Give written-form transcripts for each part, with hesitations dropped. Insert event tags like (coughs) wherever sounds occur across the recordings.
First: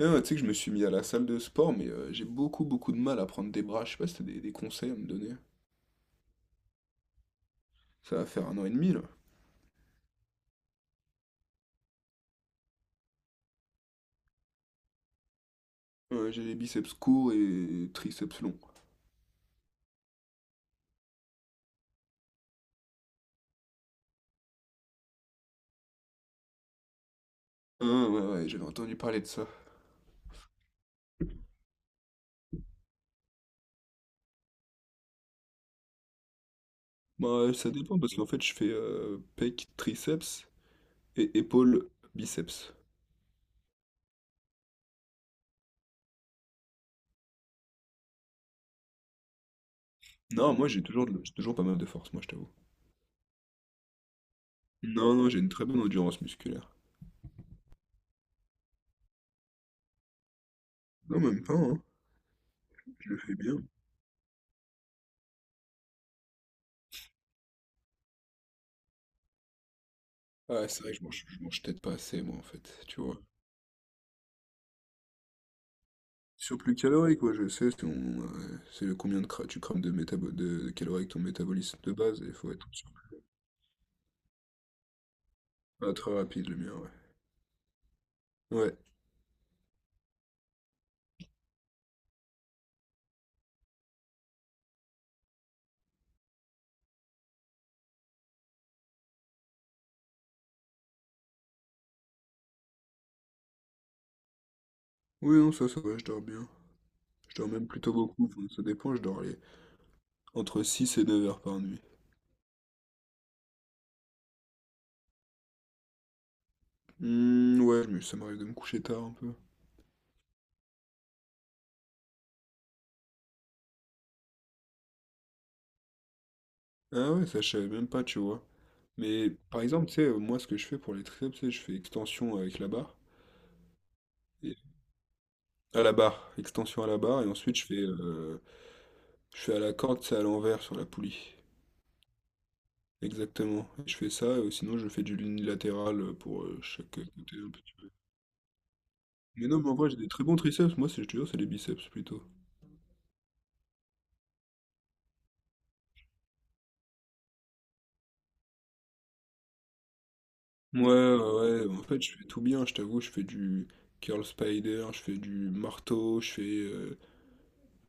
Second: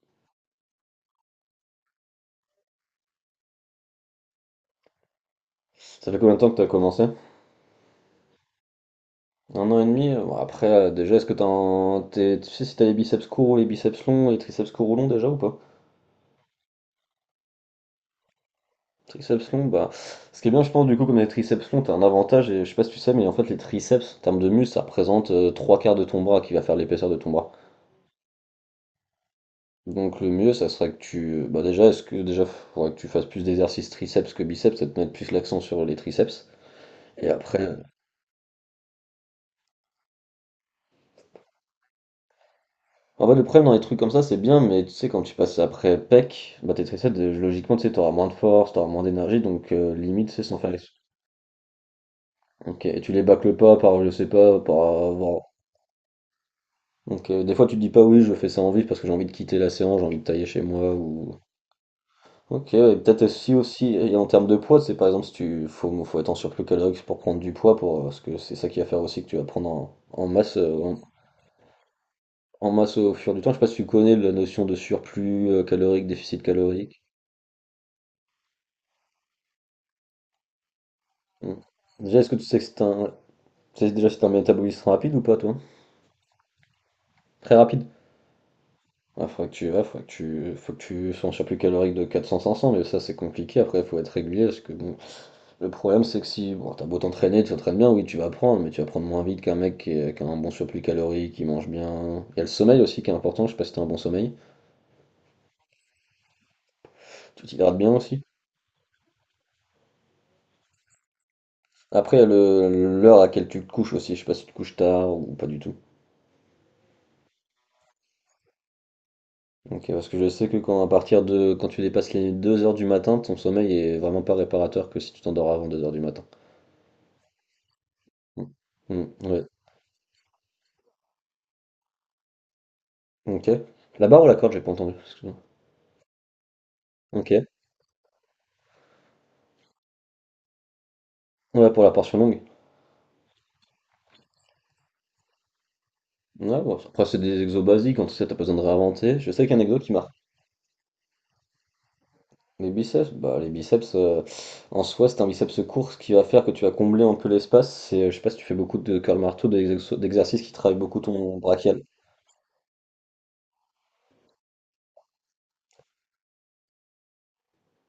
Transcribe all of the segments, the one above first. Ah, tu sais que je me suis mis à la salle de sport, mais j'ai beaucoup beaucoup de mal à prendre des bras. Je sais pas si t'as des conseils à me donner. Ça fait combien de temps que t'as commencé? Ça va faire un an et demi là. Un an et demi? Bon, après, déjà, est-ce que t'as un- t'es- tu sais si t'as les biceps courts ou les biceps longs et les triceps courts ou longs déjà ou pas? Ouais, j'ai les biceps courts et triceps longs. Triceps longs, bah. Ce qui est bien, je pense, du coup, comme les triceps longs, t'as un avantage, et je sais pas si tu sais, mais en fait, les triceps, en termes de muscle, ça représente trois quarts de ton bras qui va faire l'épaisseur de ton bras. Ah, ouais, ouais, j'avais entendu parler de ça. Donc, le mieux, ça serait que tu. Bah, déjà, faudrait que tu fasses plus d'exercices triceps que biceps, ça te mettre plus l'accent sur les triceps. Bah, Et ça après. dépend parce qu'en fait, je fais pec, triceps et épaule, biceps. En fait, le problème dans les trucs comme ça, c'est bien, mais tu sais, quand tu passes après PEC, bah t'es stressé, logiquement, tu sais, t'auras moins de force, t'auras moins d'énergie, donc limite, c'est Non, sans moi faire les... j'ai toujours pas mal de force, moi je t'avoue. Ok, et tu les bâcles pas par, je sais pas, par Non, non, j'ai avoir... une très bonne endurance musculaire. Donc des fois, tu te dis pas, oui, je fais ça en vif parce que j'ai envie de quitter la séance, j'ai envie de tailler chez moi, Non, ou... même pas, hein. Ok, et Je le peut-être fais aussi, bien. aussi, et en termes de poids, c'est par exemple, si tu... Faut être en surplus calorique pour prendre du poids, pour, parce que c'est ça qui va faire aussi que tu vas prendre en, en masse... Ah, c'est vrai que je mange peut-être pas assez, moi en en fait, masse tu au vois. fur du temps, je sais pas si tu connais la notion de surplus calorique, déficit Surplus calorique. calorique, ouais, je sais, c'est le combien tu crames de calories avec ton Hmm. métabolisme de Déjà, base, est-ce et il que tu faut sais que être c'est sur- un. Tu sais déjà si c'est un métabolisme rapide ou pas, toi? Ah, très rapide le mien, ouais. Très rapide? Ouais. Faudrait que tu. Faut que tu sois en surplus calorique de 400-500, mais ça, c'est compliqué. Après, faut être régulier, parce que bon. Le problème, c'est que si. Bon, t'as beau t'entraîner, tu t'entraînes bien, oui, tu vas prendre, mais tu vas prendre moins vite qu'un mec qui a un bon surplus calorique, qui mange bien. Il y a le sommeil aussi qui est important, je sais pas si t'as un bon sommeil. Oui, non, ça va, je dors bien. Je Tu dors même t'hydrates bien plutôt aussi. beaucoup, enfin, ça dépend, je dors entre 6 et 9 heures par nuit. Après, il y a le l'heure à laquelle tu te couches aussi, je sais pas si tu te couches tard ou pas du tout. Hmm, ouais, mais ça m'arrive de me coucher tard un peu. Ok, parce que je sais que quand à partir de quand tu dépasses les 2h du matin, ton sommeil est vraiment pas réparateur que si tu t'endors avant 2h du matin. Ah ouais, ça, je savais même pas, tu vois. Mm. Mm, Mais ouais. par exemple, tu sais, moi, ce que je fais pour les triceps, c'est je fais extension avec la barre. Ok. La barre ou la corde, et- j'ai pas entendu. Excuse-moi. À la barre, extension à la barre, et Ok. ensuite je fais à la corde, c'est à l'envers sur la poulie. Ouais, pour la portion longue. Exactement. Et je fais ça, sinon je fais du unilatéral pour Ouais, bon, chaque après côté c'est des un peu. exos basiques, en tout cas t'as pas besoin de réinventer. Je sais Mais qu'un non, mais en exo vrai, qui j'ai des marque très bons triceps. Moi, c'est, je te jure, c'est les biceps plutôt. les biceps, bah les biceps en soi c'est un biceps court, ce qui va faire que tu vas combler un peu l'espace. Je sais pas si tu fais beaucoup de curl marteau, d'exercices qui travaillent Ouais, beaucoup ton ouais, ouais. brachial. En fait, je fais tout bien, je t'avoue. Je fais du curl spider, je fais du marteau, je fais euh,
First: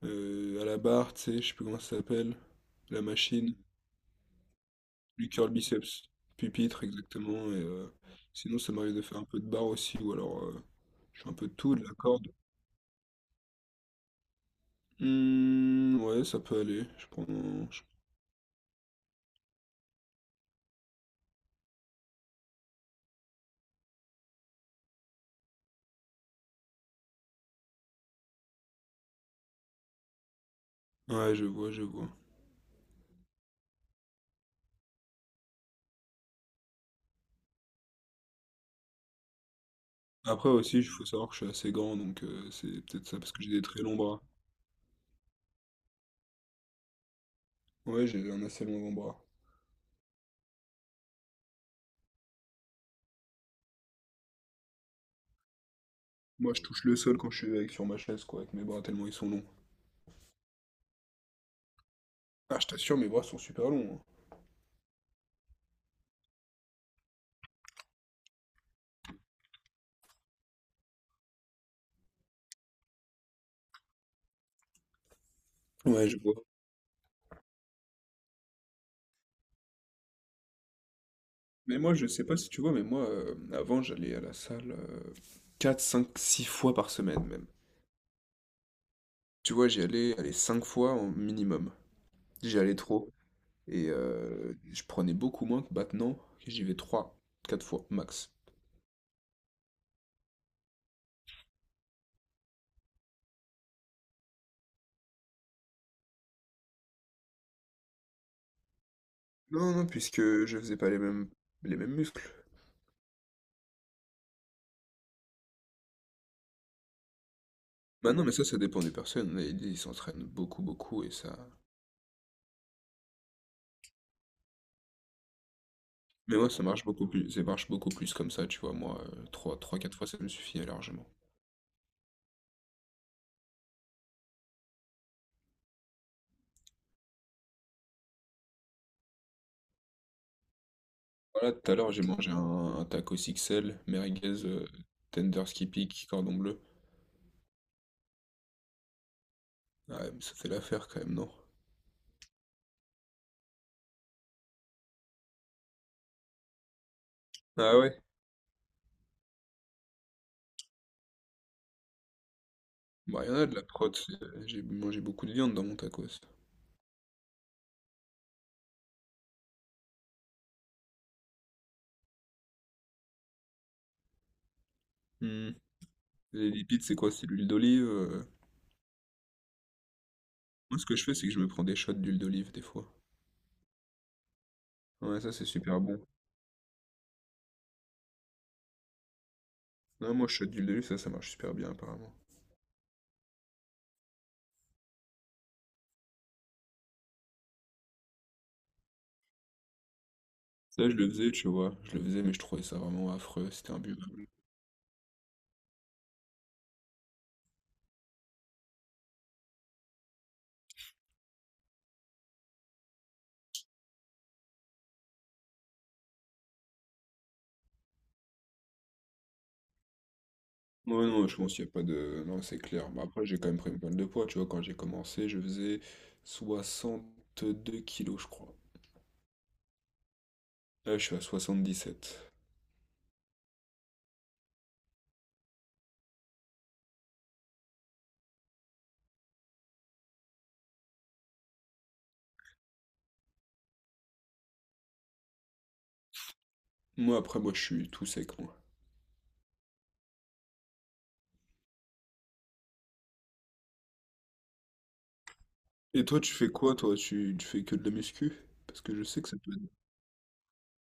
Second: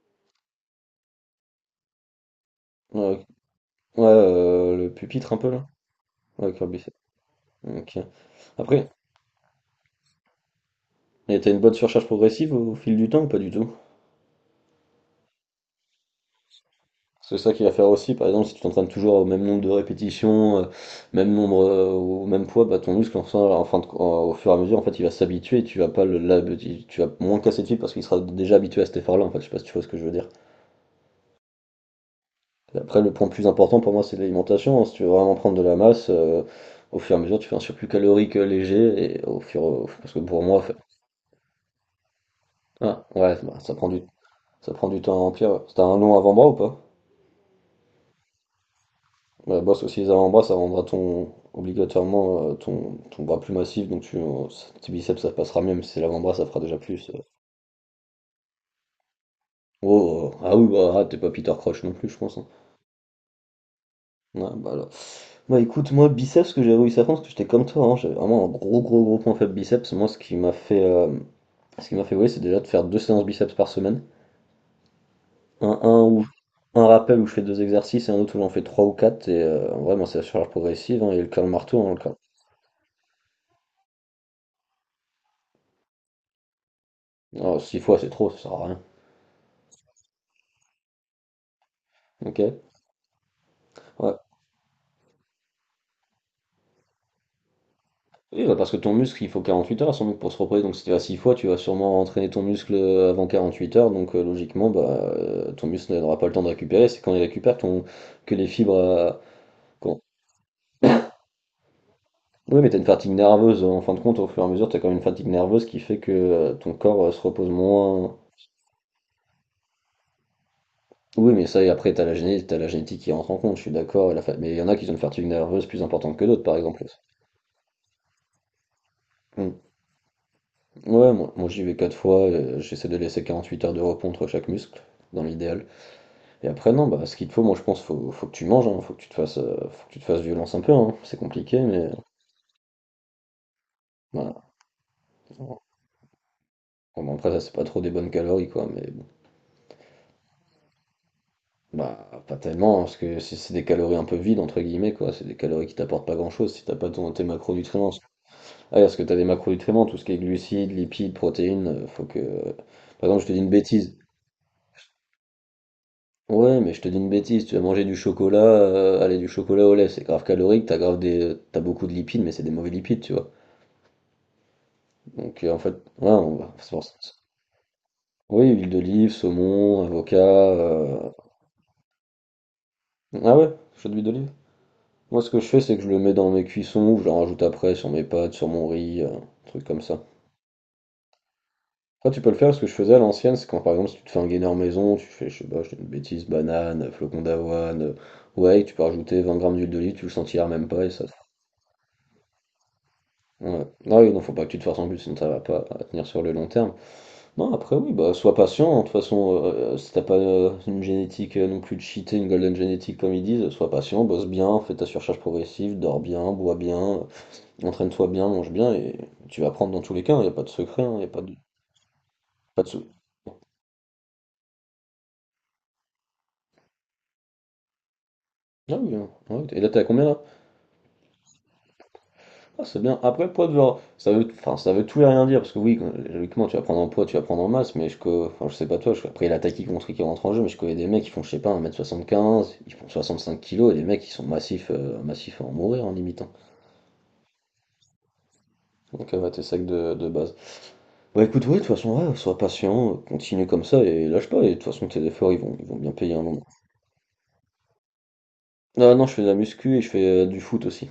euh, à la barre, tu sais, je sais plus comment ça s'appelle. Ouais, La machine, ouais, le du pupitre un peu curl là. biceps, Ouais, curl pupitre, biceps. exactement. Ok. Sinon, ça Après, m'arrive de faire un peu de barre aussi, ou alors je fais un et peu t'as de une bonne tout, de la surcharge corde. progressive au fil du temps ou pas du tout? Hmm, ouais, ça peut aller. Je prends. C'est ça qui va je- faire aussi, par exemple, si tu t'entraînes toujours au même nombre de répétitions, même nombre, au même poids, bah, ton muscle, en fin de- en- au fur et à mesure, en fait, il va s'habituer et tu vas pas tu vas moins le casser de fil parce qu'il sera déjà habitué à cet effort-là, en fait, je sais pas si tu vois ce que je veux dire. Ouais, je vois, je vois. Après, le point le plus important pour moi, c'est l'alimentation, hein. Si tu veux vraiment prendre de la masse, au fur et à mesure, tu fais un surplus calorique léger et parce que pour Après moi. aussi, il faut savoir que je suis assez grand, donc c'est Ah, peut-être ça parce ouais, que j'ai bah, des très longs bras. ça prend du temps à remplir. T'as un long avant-bras ou pas? Ouais, j'ai un assez long bras. Ouais, bosse aussi les avant-bras, ça rendra ton obligatoirement ton bras plus massif, donc tes biceps ça passera mieux, mais si c'est l'avant-bras ça Moi, fera je déjà touche le plus, sol quand je suis avec sur ma chaise, quoi, avec mes bras tellement ils sont longs. Oh, ah oui, t'es pas Peter Crouch non plus, je pense, hein. Ah, je t'assure, mes bras sont super longs, Ouais, bah, là. Bah écoute, moi biceps, ce que j'ai réussi à faire, parce que j'étais comme toi, hein, j'avais vraiment un gros gros gros point faible biceps. Moi, ce qui m'a fait, ce qui m'a fait, ouais, c'est déjà de faire deux séances biceps par semaine. Un, hein. un Ouais, je où vois. un rappel où je fais deux exercices et un autre où j'en fais trois ou quatre. Et en vrai, moi, c'est la charge progressive hein, et le curl Mais marteau. Hein, moi, le je curl. sais pas si tu vois, mais moi, avant, j'allais à la salle 4, 5, 6 fois par semaine même. Alors, six fois, c'est trop, ça sert à rien. Tu vois, j'y allais, allez, 5 fois au minimum. Ok. J'y allais trop. Et Ouais. Je prenais beaucoup moins que maintenant, que j'y vais 3, 4 fois max. Oui, bah parce que ton muscle, il faut 48 heures à son muscle pour se reposer. Donc si tu vas 6 fois, tu vas sûrement entraîner ton muscle avant 48 heures. Donc logiquement, bah, ton muscle n'aura pas le temps de récupérer. C'est quand il récupère ton... que les fibres... Non, non, quand- puisque je faisais pas les mêmes muscles. Oui, mais tu as une fatigue nerveuse, hein. En fin de compte, au fur et à mesure, tu as quand même une fatigue nerveuse qui fait que ton corps se repose Bah moins. non, mais ça dépend des personnes. Il y a ils s'entraînent beaucoup, beaucoup et ça. Et après, tu as la génétique, t'as la génétique qui rentre en compte, je suis d'accord, mais il y en a qui ont une fatigue nerveuse plus importante que Mais d'autres, moi, par ça exemple. marche beaucoup plus. Ça marche beaucoup plus comme ça, tu vois. Moi, trois Mm. trois 4 fois, ça me suffit largement. Ouais, moi, j'y vais 4 fois, j'essaie de laisser 48 heures de repos entre chaque muscle, dans l'idéal. Et après, non, bah, ce qu'il te faut, moi je pense, faut que tu manges, hein, faut que tu te fasses, faut que tu te fasses violence un peu, hein. C'est Voilà, compliqué, tout à mais l'heure, j'ai mangé un taco XL, merguez, voilà. Tender Bon, skippy, cordon bleu. bah, après, ça, c'est pas trop des bonnes calories, quoi, mais bon, Ah, ouais, mais ça fait l'affaire quand même, non? bah, pas tellement, hein, parce que c'est des calories un peu vides, entre guillemets, quoi. C'est des calories qui t'apportent pas grand-chose si t'as pas tes Ah macronutriments. ouais? Ah, parce que t'as des macronutriments, tout ce qui est glucides, lipides, protéines, faut que. Par Bah, exemple, je il y te en dis a une de la prot. bêtise. J'ai mangé beaucoup de viande dans mon tacos. Ouais, mais je te dis une bêtise, tu vas manger du chocolat, allez, du chocolat au lait, c'est grave calorique, t'as beaucoup de lipides, mais c'est des mauvais lipides, tu vois. Donc Hmm. en fait, ouais, Les c'est lipides, pour ça. c'est quoi? C'est l'huile d'olive. Oui, huile d'olive, saumon, avocat, Moi, ce que je fais, c'est que je me prends des shots d'huile d'olive des fois. ah ouais, chaud d'huile d'olive. Ouais, Moi, ce ça, que c'est je fais, c'est super que je le bon. mets dans mes cuissons ou je le rajoute après sur mes pâtes, sur mon riz, truc comme ça. Ouais, moi, shot d'huile d'olive, ça marche super bien, Après, apparemment. tu peux le faire. Ce que je faisais à l'ancienne, c'est quand par exemple, si tu te fais un gainer maison, tu fais, je sais pas, je dis une bêtise, banane, flocon d'avoine, ouais, tu peux rajouter 20 grammes d'huile d'olive, tu le sentiras même pas et Ça, je ça. le te- faisais, tu vois. Je le faisais, mais je trouvais ça vraiment affreux. Ouais. C'était Ah oui, non, imbuvable. faut pas que tu te forces en plus, sinon ça va pas tenir sur le long terme. Non, après, oui, bah, sois patient, hein. De toute façon, si t'as pas une génétique non plus cheatée, une golden génétique comme ils disent, sois patient, bosse bien, fais ta surcharge progressive, dors bien, bois bien, entraîne-toi bien, mange bien, et tu vas prendre dans tous les cas, il n'y a pas de secret, il Ouais, n'y a pas non, de, je pense qu'il n'y a pas de. Non, c'est pas de clair. sou- Bah, après, j'ai quand même pris une bonne de poids, tu vois. Quand j'ai commencé, je faisais 62 kilos, je crois. Ah oui, hein. Ouais, et là, t'es à combien là? Là, je suis à 77. Ah, c'est bien. Après, poids de genre, enfin, ça veut tout et rien dire, parce que oui, logiquement, tu vas prendre en poids, tu vas prendre en masse, enfin, je sais pas toi, après, il y a la taille qui compte, qui rentre en jeu, mais je connais des mecs qui font, je sais pas, 1,75 m, ils font 65 kilos et des mecs qui sont massifs, massifs à en mourir, en limitant. Moi, après, moi, je suis tout sec, moi. Donc, ouais, tes sacs de base. Bah écoute, oui, de toute façon, ouais, sois patient, continue comme ça, et lâche pas, et de toute façon, tes efforts, ils vont bien Et payer un toi, tu moment. fais quoi, toi? Tu fais que de la muscu? Parce Ah que je non, je sais fais de que la ça peut être. muscu, et je fais du foot aussi.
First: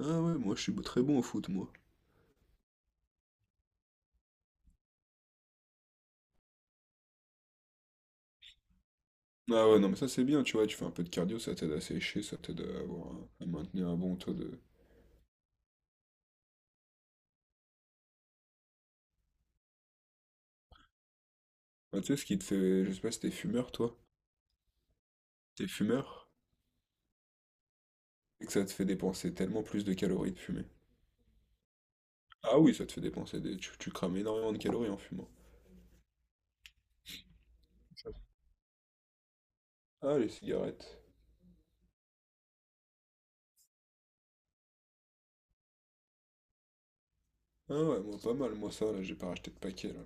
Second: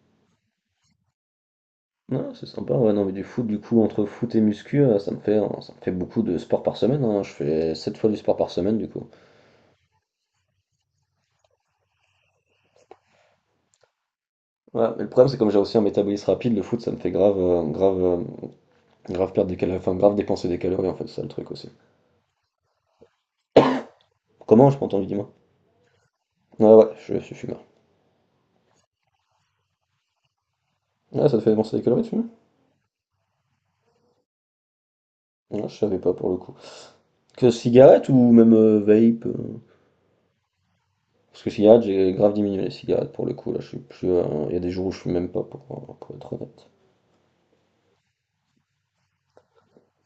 Ah ouais, moi, je suis très bon au foot, moi. Non, c'est sympa, ouais, non, mais du foot, du coup, entre foot et muscu, ça me fait beaucoup de sport par semaine, hein. Je fais 7 fois du sport par semaine, du coup. Ah ouais, non, mais ça, c'est bien, tu vois. Tu fais un peu de cardio, ça t'aide à sécher, ça t'aide à avoir à maintenir un bon taux de. Ouais, mais le problème, c'est comme j'ai aussi un métabolisme rapide, le foot, ça me fait grave, grave, grave perdre des calories, enfin, grave dépenser des calories, en fait, c'est ça le truc aussi. Ah, tu sais, ce qui te fait. Je sais pas si t'es fumeur, toi. Comment, je m'entends, dis-moi. T'es fumeur? Ouais, ouais, je suis fumeur. Et que ça te fait dépenser tellement plus de calories de fumer. Ouais, ça te fait dépenser des calories, de fumer? Ah oui, ça te fait dépenser des. Tu crames énormément de calories en fumant. Ouais, je savais pas, pour le coup. Que cigarette ou même vape? Ah, les cigarettes. Parce que cigarette, j'ai grave diminué les cigarettes, pour le coup, là, je suis plus, il y a des jours où je fume même pas, pour être honnête. Ah ouais, moi pas mal, moi ça, là, j'ai pas racheté de paquet, là.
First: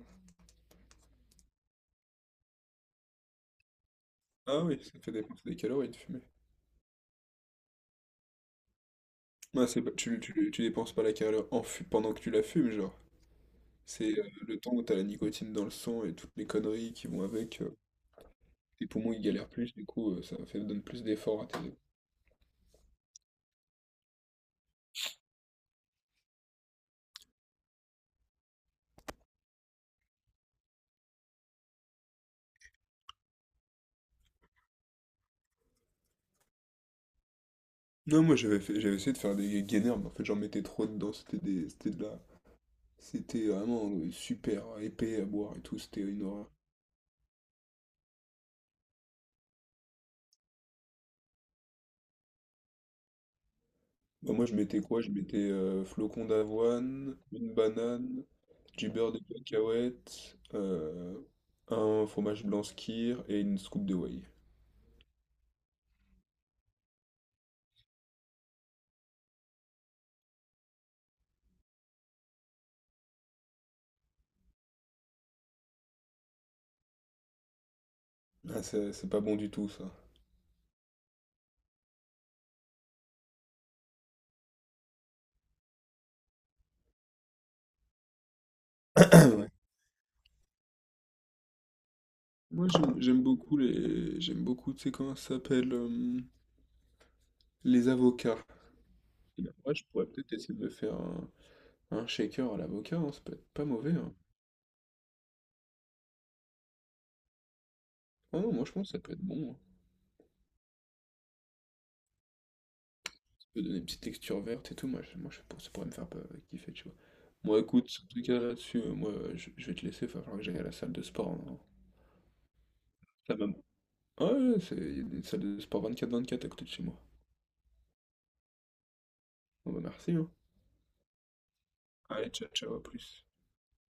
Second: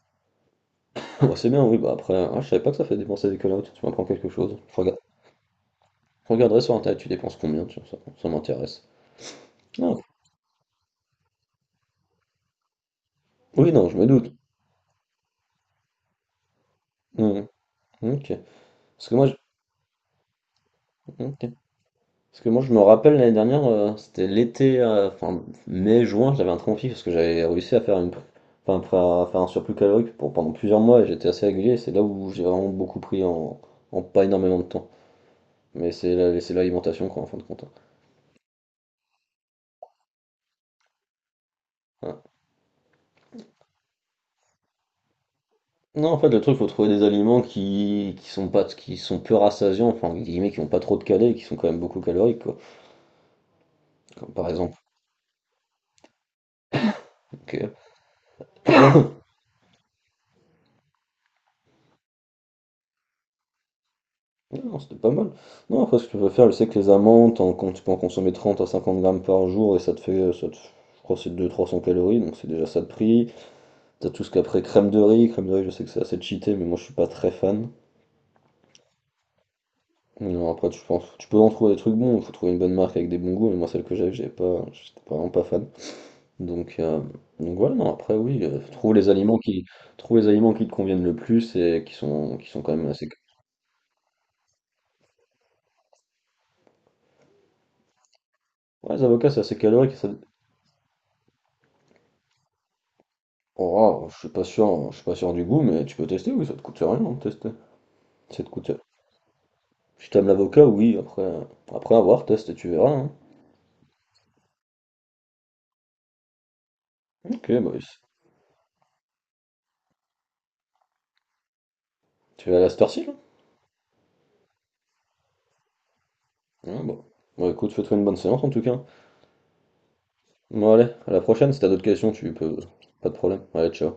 Ah bah, c'est bien, oui, bah après, ah, je savais pas que ça fait dépenser des calories, tu m'apprends quelque chose. Ah oui, ça te fait dépenser des calories de fumer. Je regarderai sur internet, tu dépenses combien, tiens, ça m'intéresse. Ah, c'est pas- Ah, tu dépenses pas la calorie pendant que tu la fumes, genre. oui, non, je me C'est doute. le temps où t'as la nicotine dans le sang et toutes les conneries qui vont Hmm, avec. ok. Tes Parce poumons, que ils moi, je... galèrent plus, du coup, donne plus ok. d'efforts à tes. Parce que moi, je me rappelle l'année dernière, c'était l'été, mai-juin, j'avais un conflit parce que j'avais réussi à faire enfin, à faire un surplus calorique pour pendant plusieurs mois et j'étais assez régulier, c'est là où j'ai vraiment beaucoup pris en... en pas énormément de temps. C'est l'alimentation, quoi, en fin de compte, hein. Non, moi j'avais essayé de faire des gainers, mais en fait j'en mettais trop dedans, c'était de la. Ouais. C'était vraiment super épais à boire et tout, c'était Non, en une fait, le horreur. truc, faut trouver des aliments qui sont pas, qui sont peu rassasiants, enfin, entre guillemets, qui ont pas trop de calais, qui sont quand même beaucoup caloriques, quoi. Comme Bah, moi, par je exemple, mettais quoi? Je mettais flocons d'avoine, ok. une banane, du (coughs) beurre de cacahuète, un fromage blanc skyr et une scoop de whey. Non, c'était pas mal. Non, après, ce que tu peux faire, je sais que les amandes, quand tu peux en consommer 30 à 50 grammes par jour, et ça te fait, je crois, que c'est deux trois cents calories, donc c'est déjà ça de prix. T'as tout ce qu'après, crème de riz, je sais que c'est assez cheaté, mais moi, je suis pas très fan. Ah, c'est pas bon du tout, ça. Non, après, tu penses, tu peux en trouver des trucs bons, faut trouver une bonne marque avec des bons goûts, mais moi, celle que j'avais, j'avais pas, j'étais pas vraiment pas fan. Donc, voilà, non, après oui, (coughs) (clears throat) Ouais. Trouve les aliments qui te conviennent le plus et qui sont Moi, quand même j'aime assez. j'aime beaucoup les. J'aime beaucoup, tu sais comment ça s'appelle? Les avocats. Ouais, les avocats, c'est Et ben, assez moi, je calorique. Ça... pourrais peut-être essayer de me faire un shaker à l'avocat, hein, ça peut être pas Oh, mauvais, ah, hein. Je suis pas sûr du goût, mais tu peux tester, oui, ça te coûte rien de tester. Ah Ça te non, moi, coûte. je pense que ça peut être bon, hein. Si t'aimes l'avocat, oui, après, teste et tu verras, hein. Peux donner une petite texture verte et tout, moi, moi je, ça pourrait me faire pas kiffer, tu vois. Ok, Moi, bah, écoute, en tout cas, là-dessus, moi, je vais te laisser, il va falloir que j'aille à la salle de sport, hein. tu vas à la cette heure-ci, là? La même. Ouais, ouais, il y a des salles de sport 24/24 à côté de Ah, chez moi. bon. Bon, écoute, fais-toi une bonne séance en tout cas. Bon, bah, merci, hein. Bon, allez, à la prochaine, si t'as d'autres questions, Allez, tu ciao, peux. ciao, à Pas de plus. problème. Allez, ciao.